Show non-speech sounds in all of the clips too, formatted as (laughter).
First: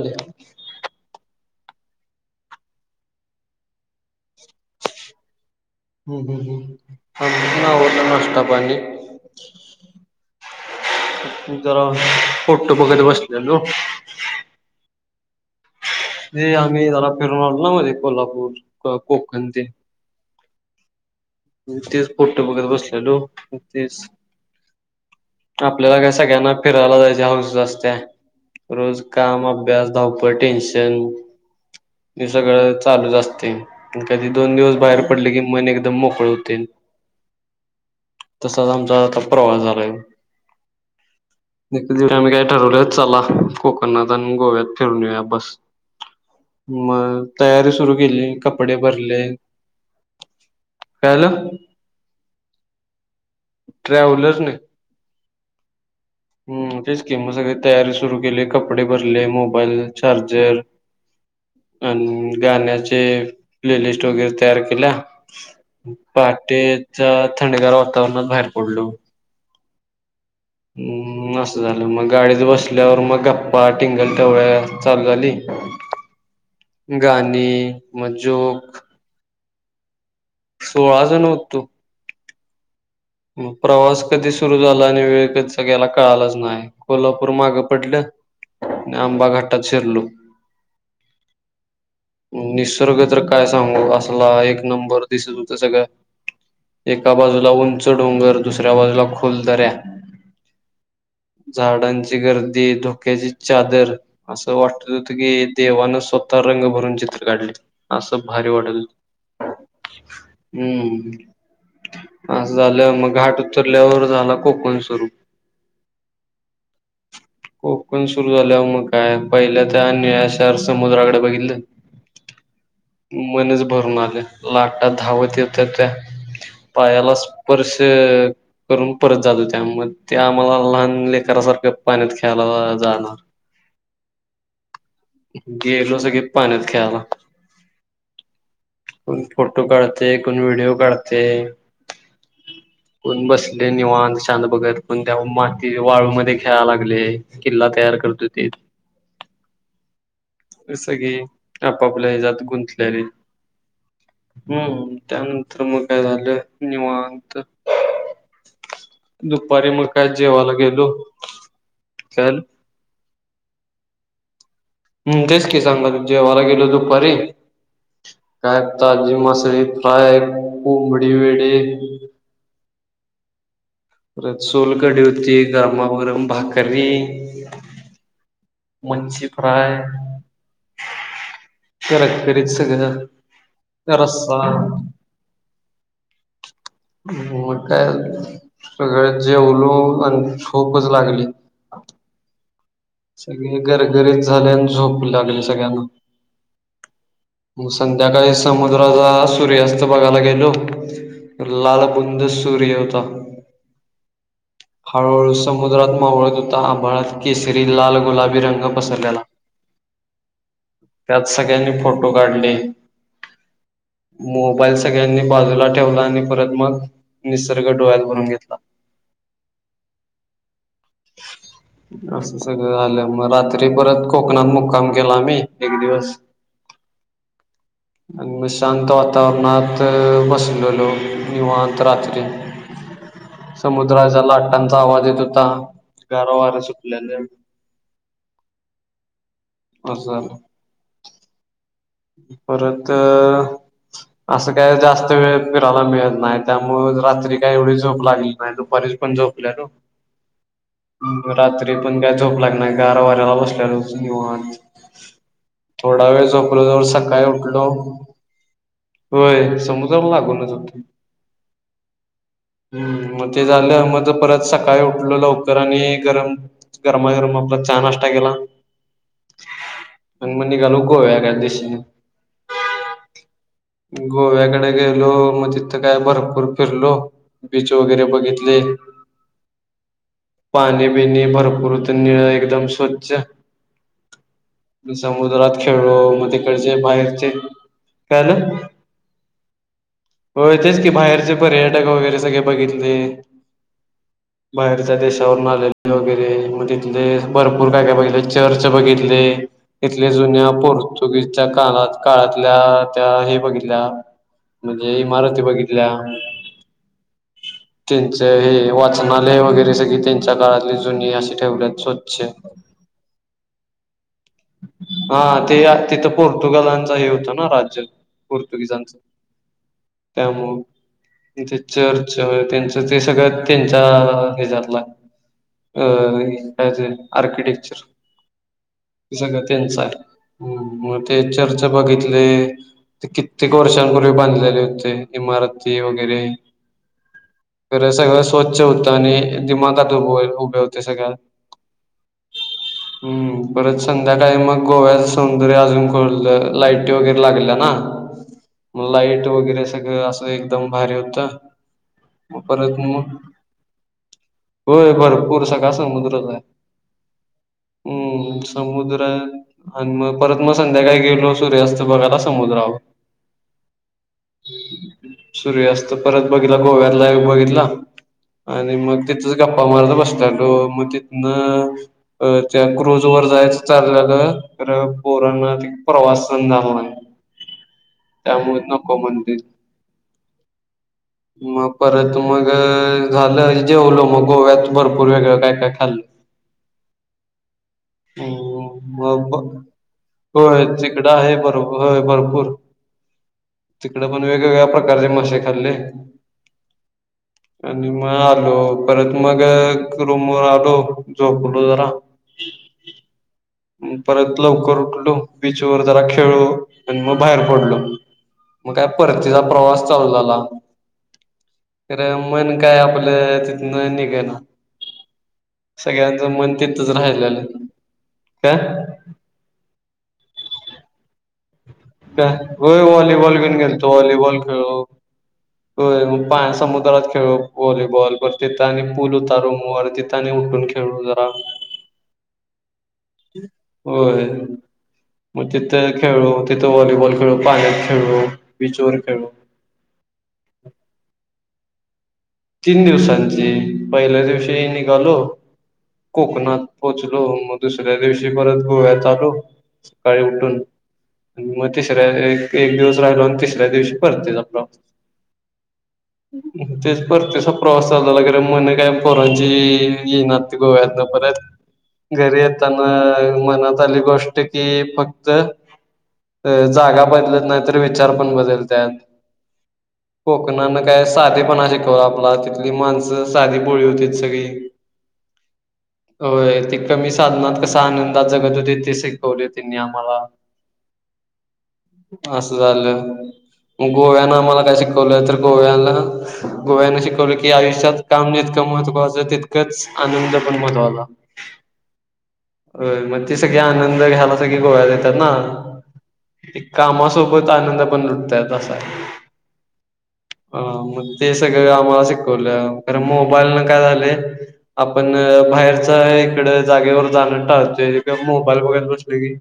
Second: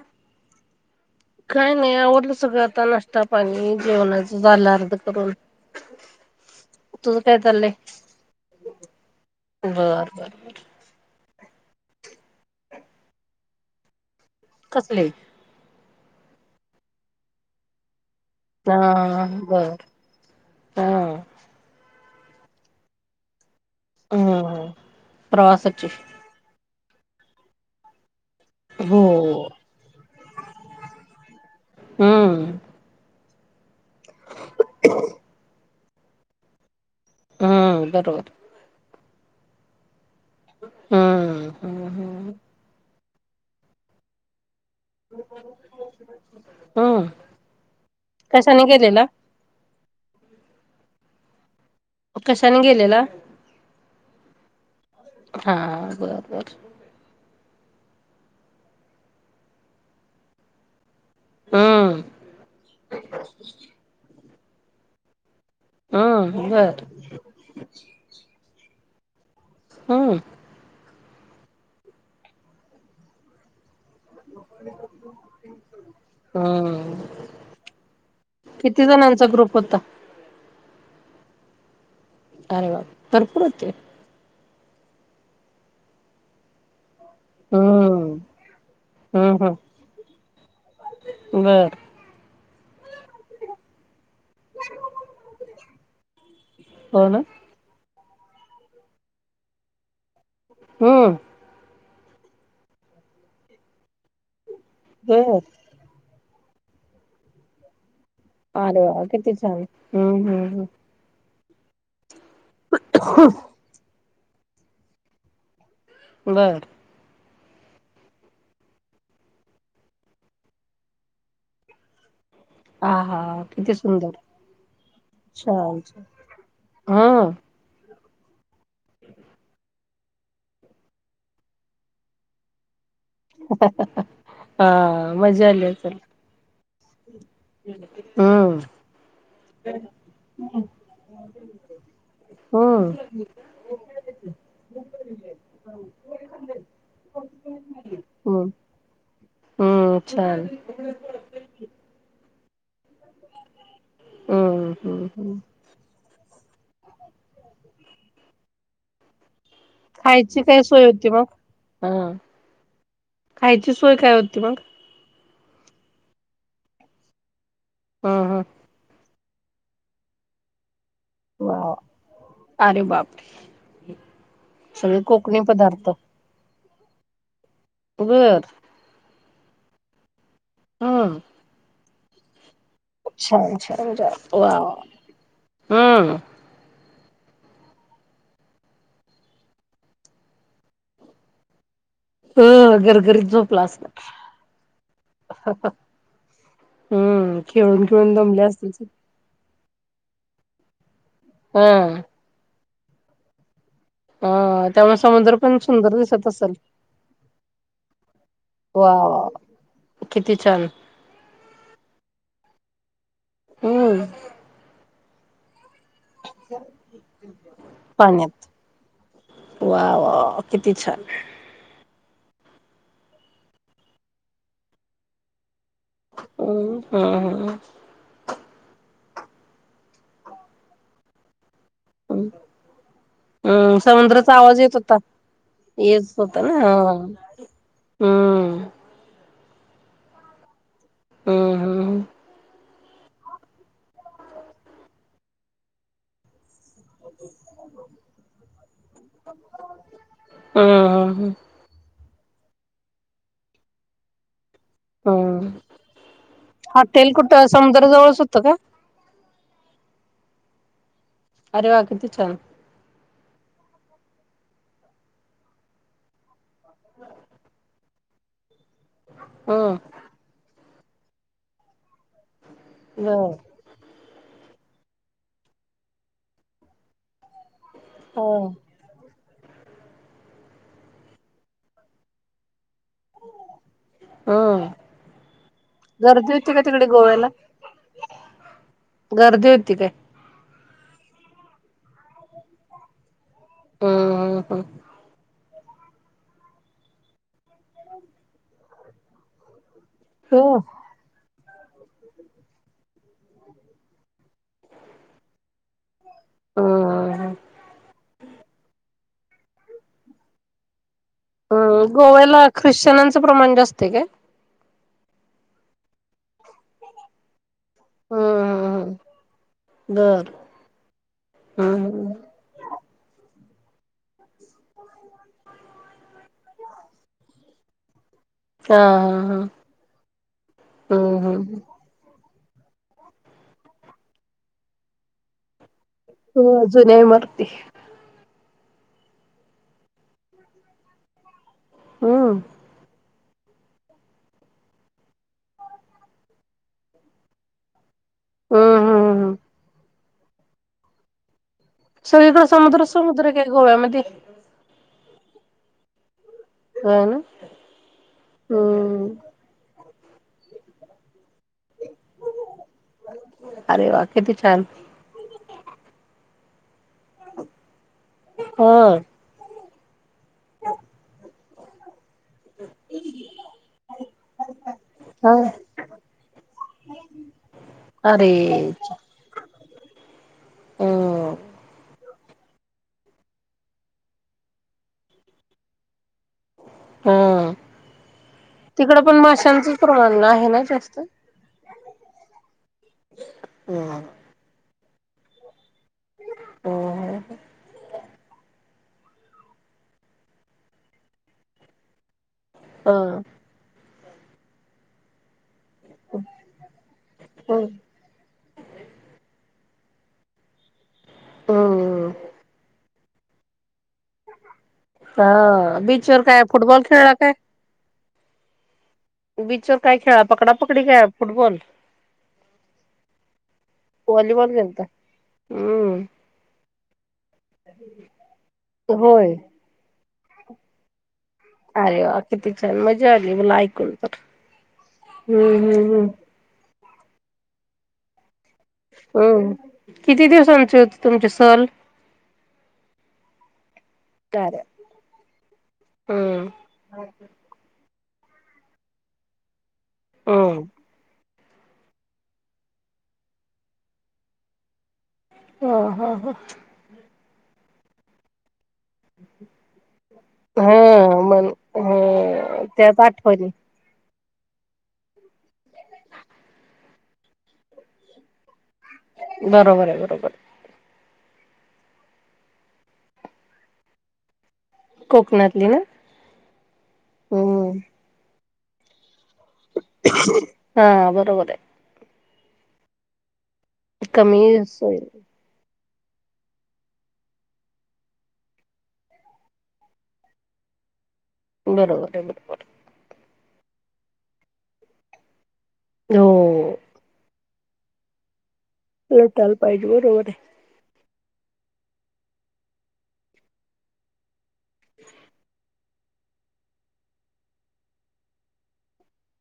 ले काय नाही आवडलं सगळं आता नाष्ट्ता पाणी जेवणाच झालं अर्ध करून हम्म हम्म तुझं काय चाललंय हम्म अ नष्ट पाली बर बर जरा फोटो बघैर बसलेो कसले ते आम्ही जला फिरून आलो ना म्हजे कोल्हापूर हा कोकण ते बर हा तेच पोट बघत बसलेलो ते हम् प्रवासाची आपल्याला काय सगळ्यांना फिरायला जायचे हऊस असते हो रोज काम अभ्यास धावपळ टेन्शन ते हम्म सगळं चालू असत कधी दोन दिवस बाहेर पडले की मन एकदम मोकळे होते हम्म बरोबर तसाच आमचा आता प्रवास झालाय हम्म हम्म दिव हम्म आम्ही काय ठरवले चला कोकणात आणि गोव्यात फिरून बस हम्म मग तयारी सुरू केली कशाने कपडे गेलेला भरले कायलं कशाने गेलेला ट्रॅव्हलर्स नाही हा बरोबर हम्म तेच की मग सगळी तयारी सुरू केली कपडे भरले मोबाईल चार्जर अ हम्म गाण्याचे प्लेलिस्ट वगैरे तयार केल्या हम्म बर पहाटेच्या थंडेगार वातावरणात बाहेर पडलो हम्म मसं झालं मग गाडीत बसल्यावर मग गप्पा टिंगल टवळ्या चालू झाली हम्म गाणी मग जोक. कत्ता (unintelligible) पळाज नव होततो (unintelligible) मग होते प्रवास कधी सुरू झाला आणि वेळ कसा गेला ला कळालाच नाही. कोल्हापूर मागं पडलं हम्म आणि आंबा हम्म हम्म घाटात शिरलो. बर निसर्ग तर काय सांगू? असला एक नंबर दिसत होतं सगळं. हो एका ना बाजूला उंच डोंगर, दुसऱ्या बाजूला खोल दऱ्या. हम्म झाडांची गर्दी, धोक्याची चादर असं.. असं वाटत होत बर की देवानं स्वतः रंग भरून चित्र काढले. असं भारी वाटाय... अरे वा किती छान हम्म हम्म हम्म हं. असं झालं मग घाट उतरल्यावर झाला कोकण सुरू. बर कोकण सुरू झाल्यावर मग काय, पहिल्या त्या निळ्याशार समुद्राकडे बघितलं. आ हा मनच किती भरून सुंदर आले लाटा धावत येत छान होत्या. छान हा पायाला स्प... स्पर्श करून परत जात होत्या, म त्या मला लहान लेकरासारख्या पाण्यात खेळायला.. जाणार.. हा मजा आली गेलो असेल स की पाण्यात खेळायला. हम्म कोण फोटो काढते, कोण व्हिडिओ काढते, हं कोण बसले निवाण शांत बघत, कोण त्या माती वाळूमध्ये खेळाय लागले किल्ला तयार.. हम्म हम्म छान जस की आपापल्या गुंतल्याने, हम्म हं हम्म हम्म त्यानंतर मग काय झालं निवांत.. दुख (unintelligible) दुपारी मग काय खायची जेवायला काय सोय गेलो. होती मग हा काय.. खायची सोय काय होती मग हं, तेच कि सांगा त जेवायला गेलो दुपारी हा हा काय.. मासळी फ्राय, कोंबडी वडे, वा अरे बापरे परत सोलकडी सगळे होती, कोकणी पदार्थ गरमागरम भाकरी बर मनची फ्राय हं कर (unintelligible) न छान छान रस्सा. वा हम्म हो काय?. सगळं जेवलो आणि झोपच लागली. अ गरगरीत सगळी झोपला असणार गरगरीत झालंय आणि झोप लागली सगळ्यांना. हम्म खेळून खेळून संध्याकाळी दमले असतील सग समुद्राचा सूर्यास्त.. बघायला गेलो हा लालबुंद सूर्य होता. हा त्यामुळे हळूहळू समुद्र पण समुद्रात सुंदर दिसत मावळ असेल होता, आभाळात केसरी, लाल, गुलाबी रंग पसरल्याला.. हो (unintelligible) त्यात सगळ्यांनी फोटो.. फोटो काढले, हम्म मोबाईल सगळ्यांनी बाजूला.. ठेवला आणि परत मग निसर्ग डोळ्यात भरून पाण्यात घेतला. वा! वा! किती छान. असं सगळं झालं, मग रात्री परत कोकणात मुक्काम केला आम्ही. एक दिवस हम्म हम्म आणि मग शांत.. वातावरणात बसलेलो निवांत रात्री... हम्म समु.. द्राच्या लाटांचा आवाज येत होता, गार वारे सुटलेले. हं असं झालं. हम परत असं काय जास्त वेळ फिरायला मिळत नाही त्या. मग रात्री काय एवढी झोप लागली नाही दुपारी पण झोपल्या ना. हम्म हम्म रात्री पण. झोप लागणार गारा वाऱ्याला बसल्या हम्म थोडा वेळ झो. जवळ हॉटेल सकाळी कुठं उठलो समुद्राजवळच होतं का होय समुद्रा वर. अरे वा किती छान मग ते झा (unintelligible) परत सकाळी उठल लवकर आणि गरम गरमागरम आपला चहा नाश्ता केला. हम्म अनं मग न निघालो गोव्याच्या दिशेने. होय. गोव्याकडे गेलो मग तिथं काय भरपूर फिरलो. बीच वगैरे हम्म बघितले. पाणी पिणी भरपूर निळं एकदम. स्वच्छ हम्म समुद्रात खेळलो म. गर्दी होती का ड तिकडे बाहेरचे गोव्याला कायलं गर्दी होती काय (unintelligible) हो तेच की बाहेरचे पर्यटक वगैरे सगळे बघितले. हम्म हम्म हम्म बाहेरच्या देशावर ना. वगैरे मग तिथले भरपूर काय काय बघितले चर्च बघितले. इथले हो जुन्या पोर्तुगीज. च्या काना काळातल्या त्या हे बघितल्या म्हणजे इमारती बघितल्या.. हम्म त्यांच हे वाचनालय वगैरे सगळी त्यांच्या काळातली. अशी ठेवतात हम्म स्वच्छ. गोव्याला ख्रिश्चनांचं प्रमाण जास्त आहे काय? हा ते तिथं पोर्तुगालांचा हे होता ना राज. हम्म पोर्तुगीजांचं. हम्म बर त्यामु तथे हम्म चर्च त्यांचं ते सगळ्यात. त्यांचा हे जातला अ काय आर्किटेक्चर हा हे हा हा सगळं त्यांच आहे मग हम्म ते हम्म चर्च बघितले. ते कित्येक वर्षांपूर्वी बांधलेले होते इमारत वगैरे हो जुन्या इमारती सगळं. स्वच्छ होतं आणि दिमाखात उभं उभे होते सगळ्यात हम. हम्म परत. संध्याकाळी मग गोव्याचं सौंदर्य अजून खोललं लाईटी वगैरे लागल्या ना? हम्म मग हम्म लाईट हम्म वगैरे सगळं असं एकदम भारी होतं. मग सगळीकडे परत समुद्र म समुद्र काय गोव्यामध्ये होय बरं पुर सगळं समुद्रचा आहे हो ना हम् समुद्र हम्म आणि मग परत मग संध्याकाळी गेलो. सुर्यास्त बघायला समुद वर अरे वा किती छान सूर्यास्त परत बघित गोव्यात बघितलं हो आणि मग तिथं बसत मग तिथं नं त्या क्रुज वर जायचं चाललेलं तर हा पोरांना प्रवास सहन झाला नाही अरे त्यामुळे नको म्हणते हम्म मग परत मग झालं जेवलो मग गोव्यात भरपूर वेगळं काय काय खाल्लं हम ह म प्रमाण हो आहे ना जास्त तिकडं आहे भर होय भरपूर हम्म तिकडं पण वेगवेगळ्या प्रकार प्रकारचे मासे खाल्ले हम्म आणि मग आलो परत मग रूम वर आलो झोपलो जरा हा परत लवकर उठलो. बीच वर जरा खेळू आणि मग बाहेर हम्म पडलो मग का परतीचा प्रवास झालाे हम्म मन काय आपलं नाही नाही काय ना हा बीच वर सगळ्यांचं काय मन फुटबॉल तथच खेळला राहिला काय? आलं का बीच ववर काय खेळा पकडा पकडी काय फुटबॉल हो व्हॉलीबॉल बण खेलतो व्हॉलीबॉल खेळ हो हम्म मग पाण समुद्रात खेळू व्हॉलीबॉल तिथं आणि पूल होय उतारोमवर तथ उून खेळू अरे वा किती छान मजा आली मला ऐकून तर हम्् खेळू तिथं वॉलीबल खेळू पायट खेळू हम् किती दिवसांचे होते तुमचे सल तीन दिवसांची पहिल्या दिवशी निघालो हम्म कोकणात पोहोचलो मधु दस्या दिवशी परत गोव्यात आलो सकाळी उठून हम्म आणि मग तिसऱ्या एक एक दिवस राहिलो आणि तिसऱ्या दिवशी परते ज आपला ह ह ह तेच पर त्याचा प्रवास चाललागेर मन काय पोरजी येना ते गोव्यात ना हा परत मन घरी ह येताना त्यात आठवणी मनात आली गोष्ट की फक्त जागा बदलत नाही तर विचार पण बदलत बरोबर आहे बरोबर कोक नानक काय साधे पणा शिकवला आपला तिथली माणस साधी पोळी होती सगळी कोकणातली ना होय ते कमी साधनात हम्म कसा आनंदात जगत होते ते सौले तनी आ म्हाला हा बरोबर आहे असं झालं मग गोव्यानं कमी आम्हाला काय सोय शिकवलंय तर गोव्याला गोव्यान शिकवलं की आयुष्यात काम जितकं महत्त्वाचं तितकंच आनंद पण महत्वाला बरोबर आहे बरोबर सग आनंद घ्यायला सग गोव्यात येतात ना ते हो कामासोबत ख आनंद पण तुटतय त आहे लोटायला पाहिजे बरोबर अ म ते सगळं आम्हाला शिकवलं कारण मोबाईल न काय झाले आपण बाहेरच इकडे जागेवर जाणं टाळते मोबाईल बघायला बसले की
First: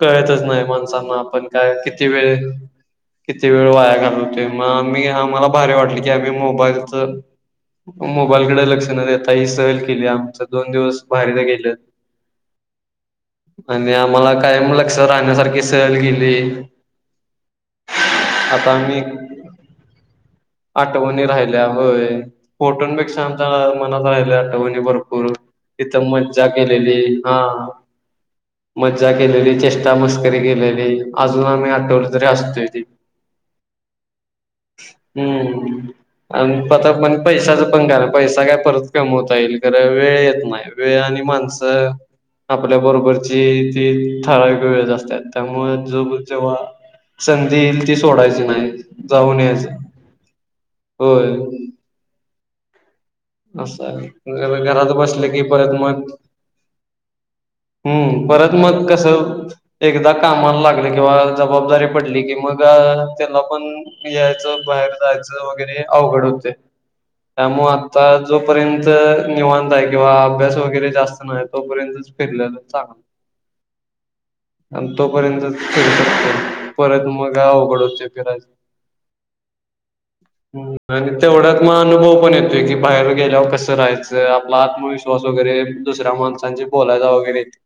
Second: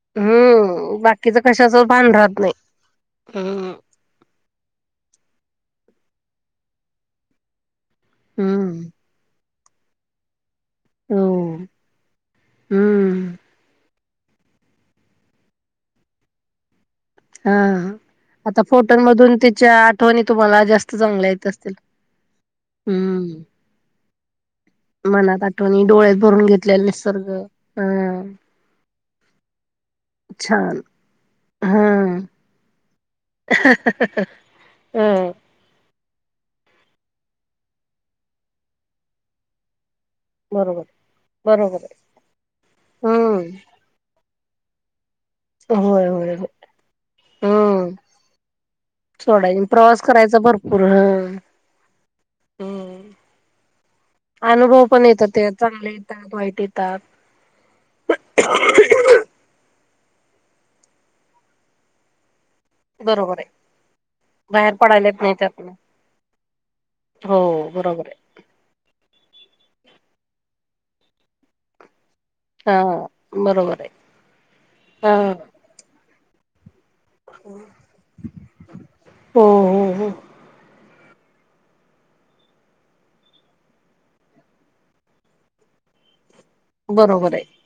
कळतच नाही हम्म माणसांना बाकीच आपण काय कशाच किती भान वेळ राहत नाही किती वेळ हम्म वाया घालवते मग आम्ही आम्हाला भारी वाटले की आम्ही मोबाईलच मोबाईलकडे हम्म लक्ष नाही देता ही सहल केली आमच. दोन दिवस हो बाहेरनं गेलं हम्म (inaudible) आणि आम्हाला काय लक्ष राहण्यासारखे सहल गेले हा आता फोटनमधून त्याच्या आठवणी तुम्हाला जास्त आठवणी चांगल्या येत राहिल्या असतील हो फोटोपेक्षा हम्म आमच्या मनात राहिल्या आठवणी भरपूर मनात आठवणी थ डोळ्यात भरून मजा घेतलेला केलेली निसर्ग हा हा मज्जा केलेली चेष्टा मस्करी छान केेलेली अजून आम्ही हा आठवल तरी असतोय त हम्म (unintelligible) आणि आता म्हण पैशाचा पणकार पैसा काय परत कमवता येईल खरं वेळ येत नाही बरोबर वेळ आणि बरोबर माणसं आहे आपल्या बरोबरची हम्म ती सारा एक वेळेत असतात त्यामुळे ज होय होय हो जेव्हा संधी येईल हम्म ती सोडायची नाही जाऊन सोडाय यायची प्रवास (inaudible) असं (inaudible) आहे अनुभव घरात पण बसलं येतात की ते परत चांगले मग येतात वाईट येतात. हम्म परत मग कस एकदा कामाला लागले किंवा जबाबदारी पडली कि मग बरोबर त्याला आहे पण यायचं बाहेर पडायलाच नाही जायचं त्यातन वगैरे अवघड होते. हो त्यामुळे बरोबर आता जोपर्यंत निवांत आहे किंवा अभ्यास वगैरे जास्त नाही तोपर्यंतच फिरल्याल आहे हा चांगल बरोबर आहे आणि हा तोपर्यंतच फिरू शकतो परत मग अवघड होते फिरायच. हो हो हो आणि तेवढाच म अनुभव पण येतोय की बाहेर गेल्यावर कसं राहायचं आपला आत्मविश्वास वगैरे दुसऱ्या माण सांशी बोलायला बरोबर वगैरे आहे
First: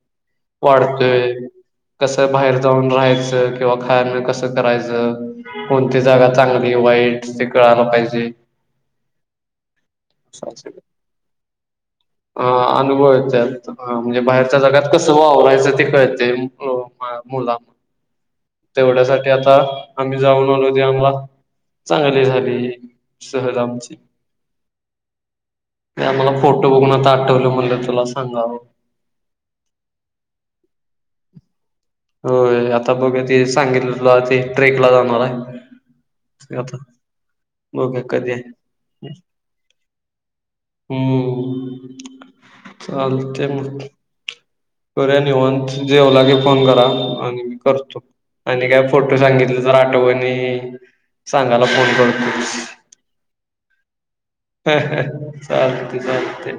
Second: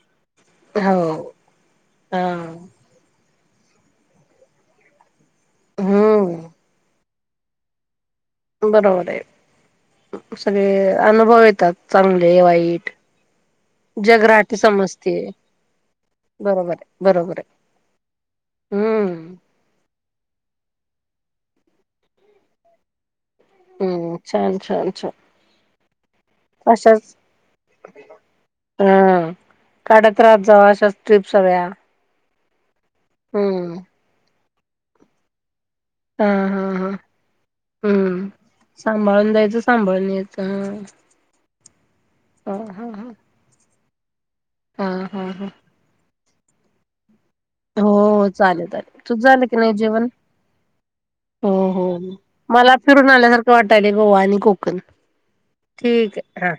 वाढतोय हो हा कसं बाहेर जाऊन राहायचं किंवा खायण कस करायचं कोणती जागा हम्म चांगली वाईट ते कळायला पाहिजे बरोबर आहे. सगळे (inaudible) अनुभव येतात चांगले (inaudible) अ वाईट अनुभव येत्यात म्हणजे जग राहटी बाहेरच्या जगात कस समजते वा वरायचं ते कळते अ बरोबर आहे आ बरोबर मुला आहे तेवढ्यासाठी हम्म आता आम्ही जाऊन आलो तेव्हा चांगली झाली शहराची हम्म (unintelligible) ते आम्हाला फोटो बघून आता अशाच आठवलं म्हटलं चला सांगावं. हा काढत राहत जाऊ अशाच ट्रीप सगळ्या. होय आता बघ ते हम्म सांगितलं तुला ते ट्रेक ला जाणार आहे. हा हा आता हा. बघ हम्म कधी आहे सांभाळून जायचं सांभाळून यायचं ह. हम्म (inaudible) चालते मग. हा (inaudible) करूया हा हा हा निवांत जेवला की फोन करा आणि मी करतो हो चालेल आणि काय चालेल तू फोटो झालं की सांगितलं नाही तर जेवण आठवणी हो सांगायला हो फोन मला (unintelligible) फिरून आल्यासारखं वाटायले गोवा आणि कोकण चालतंय ठीक आहे (inaudible) चालतंय. हा.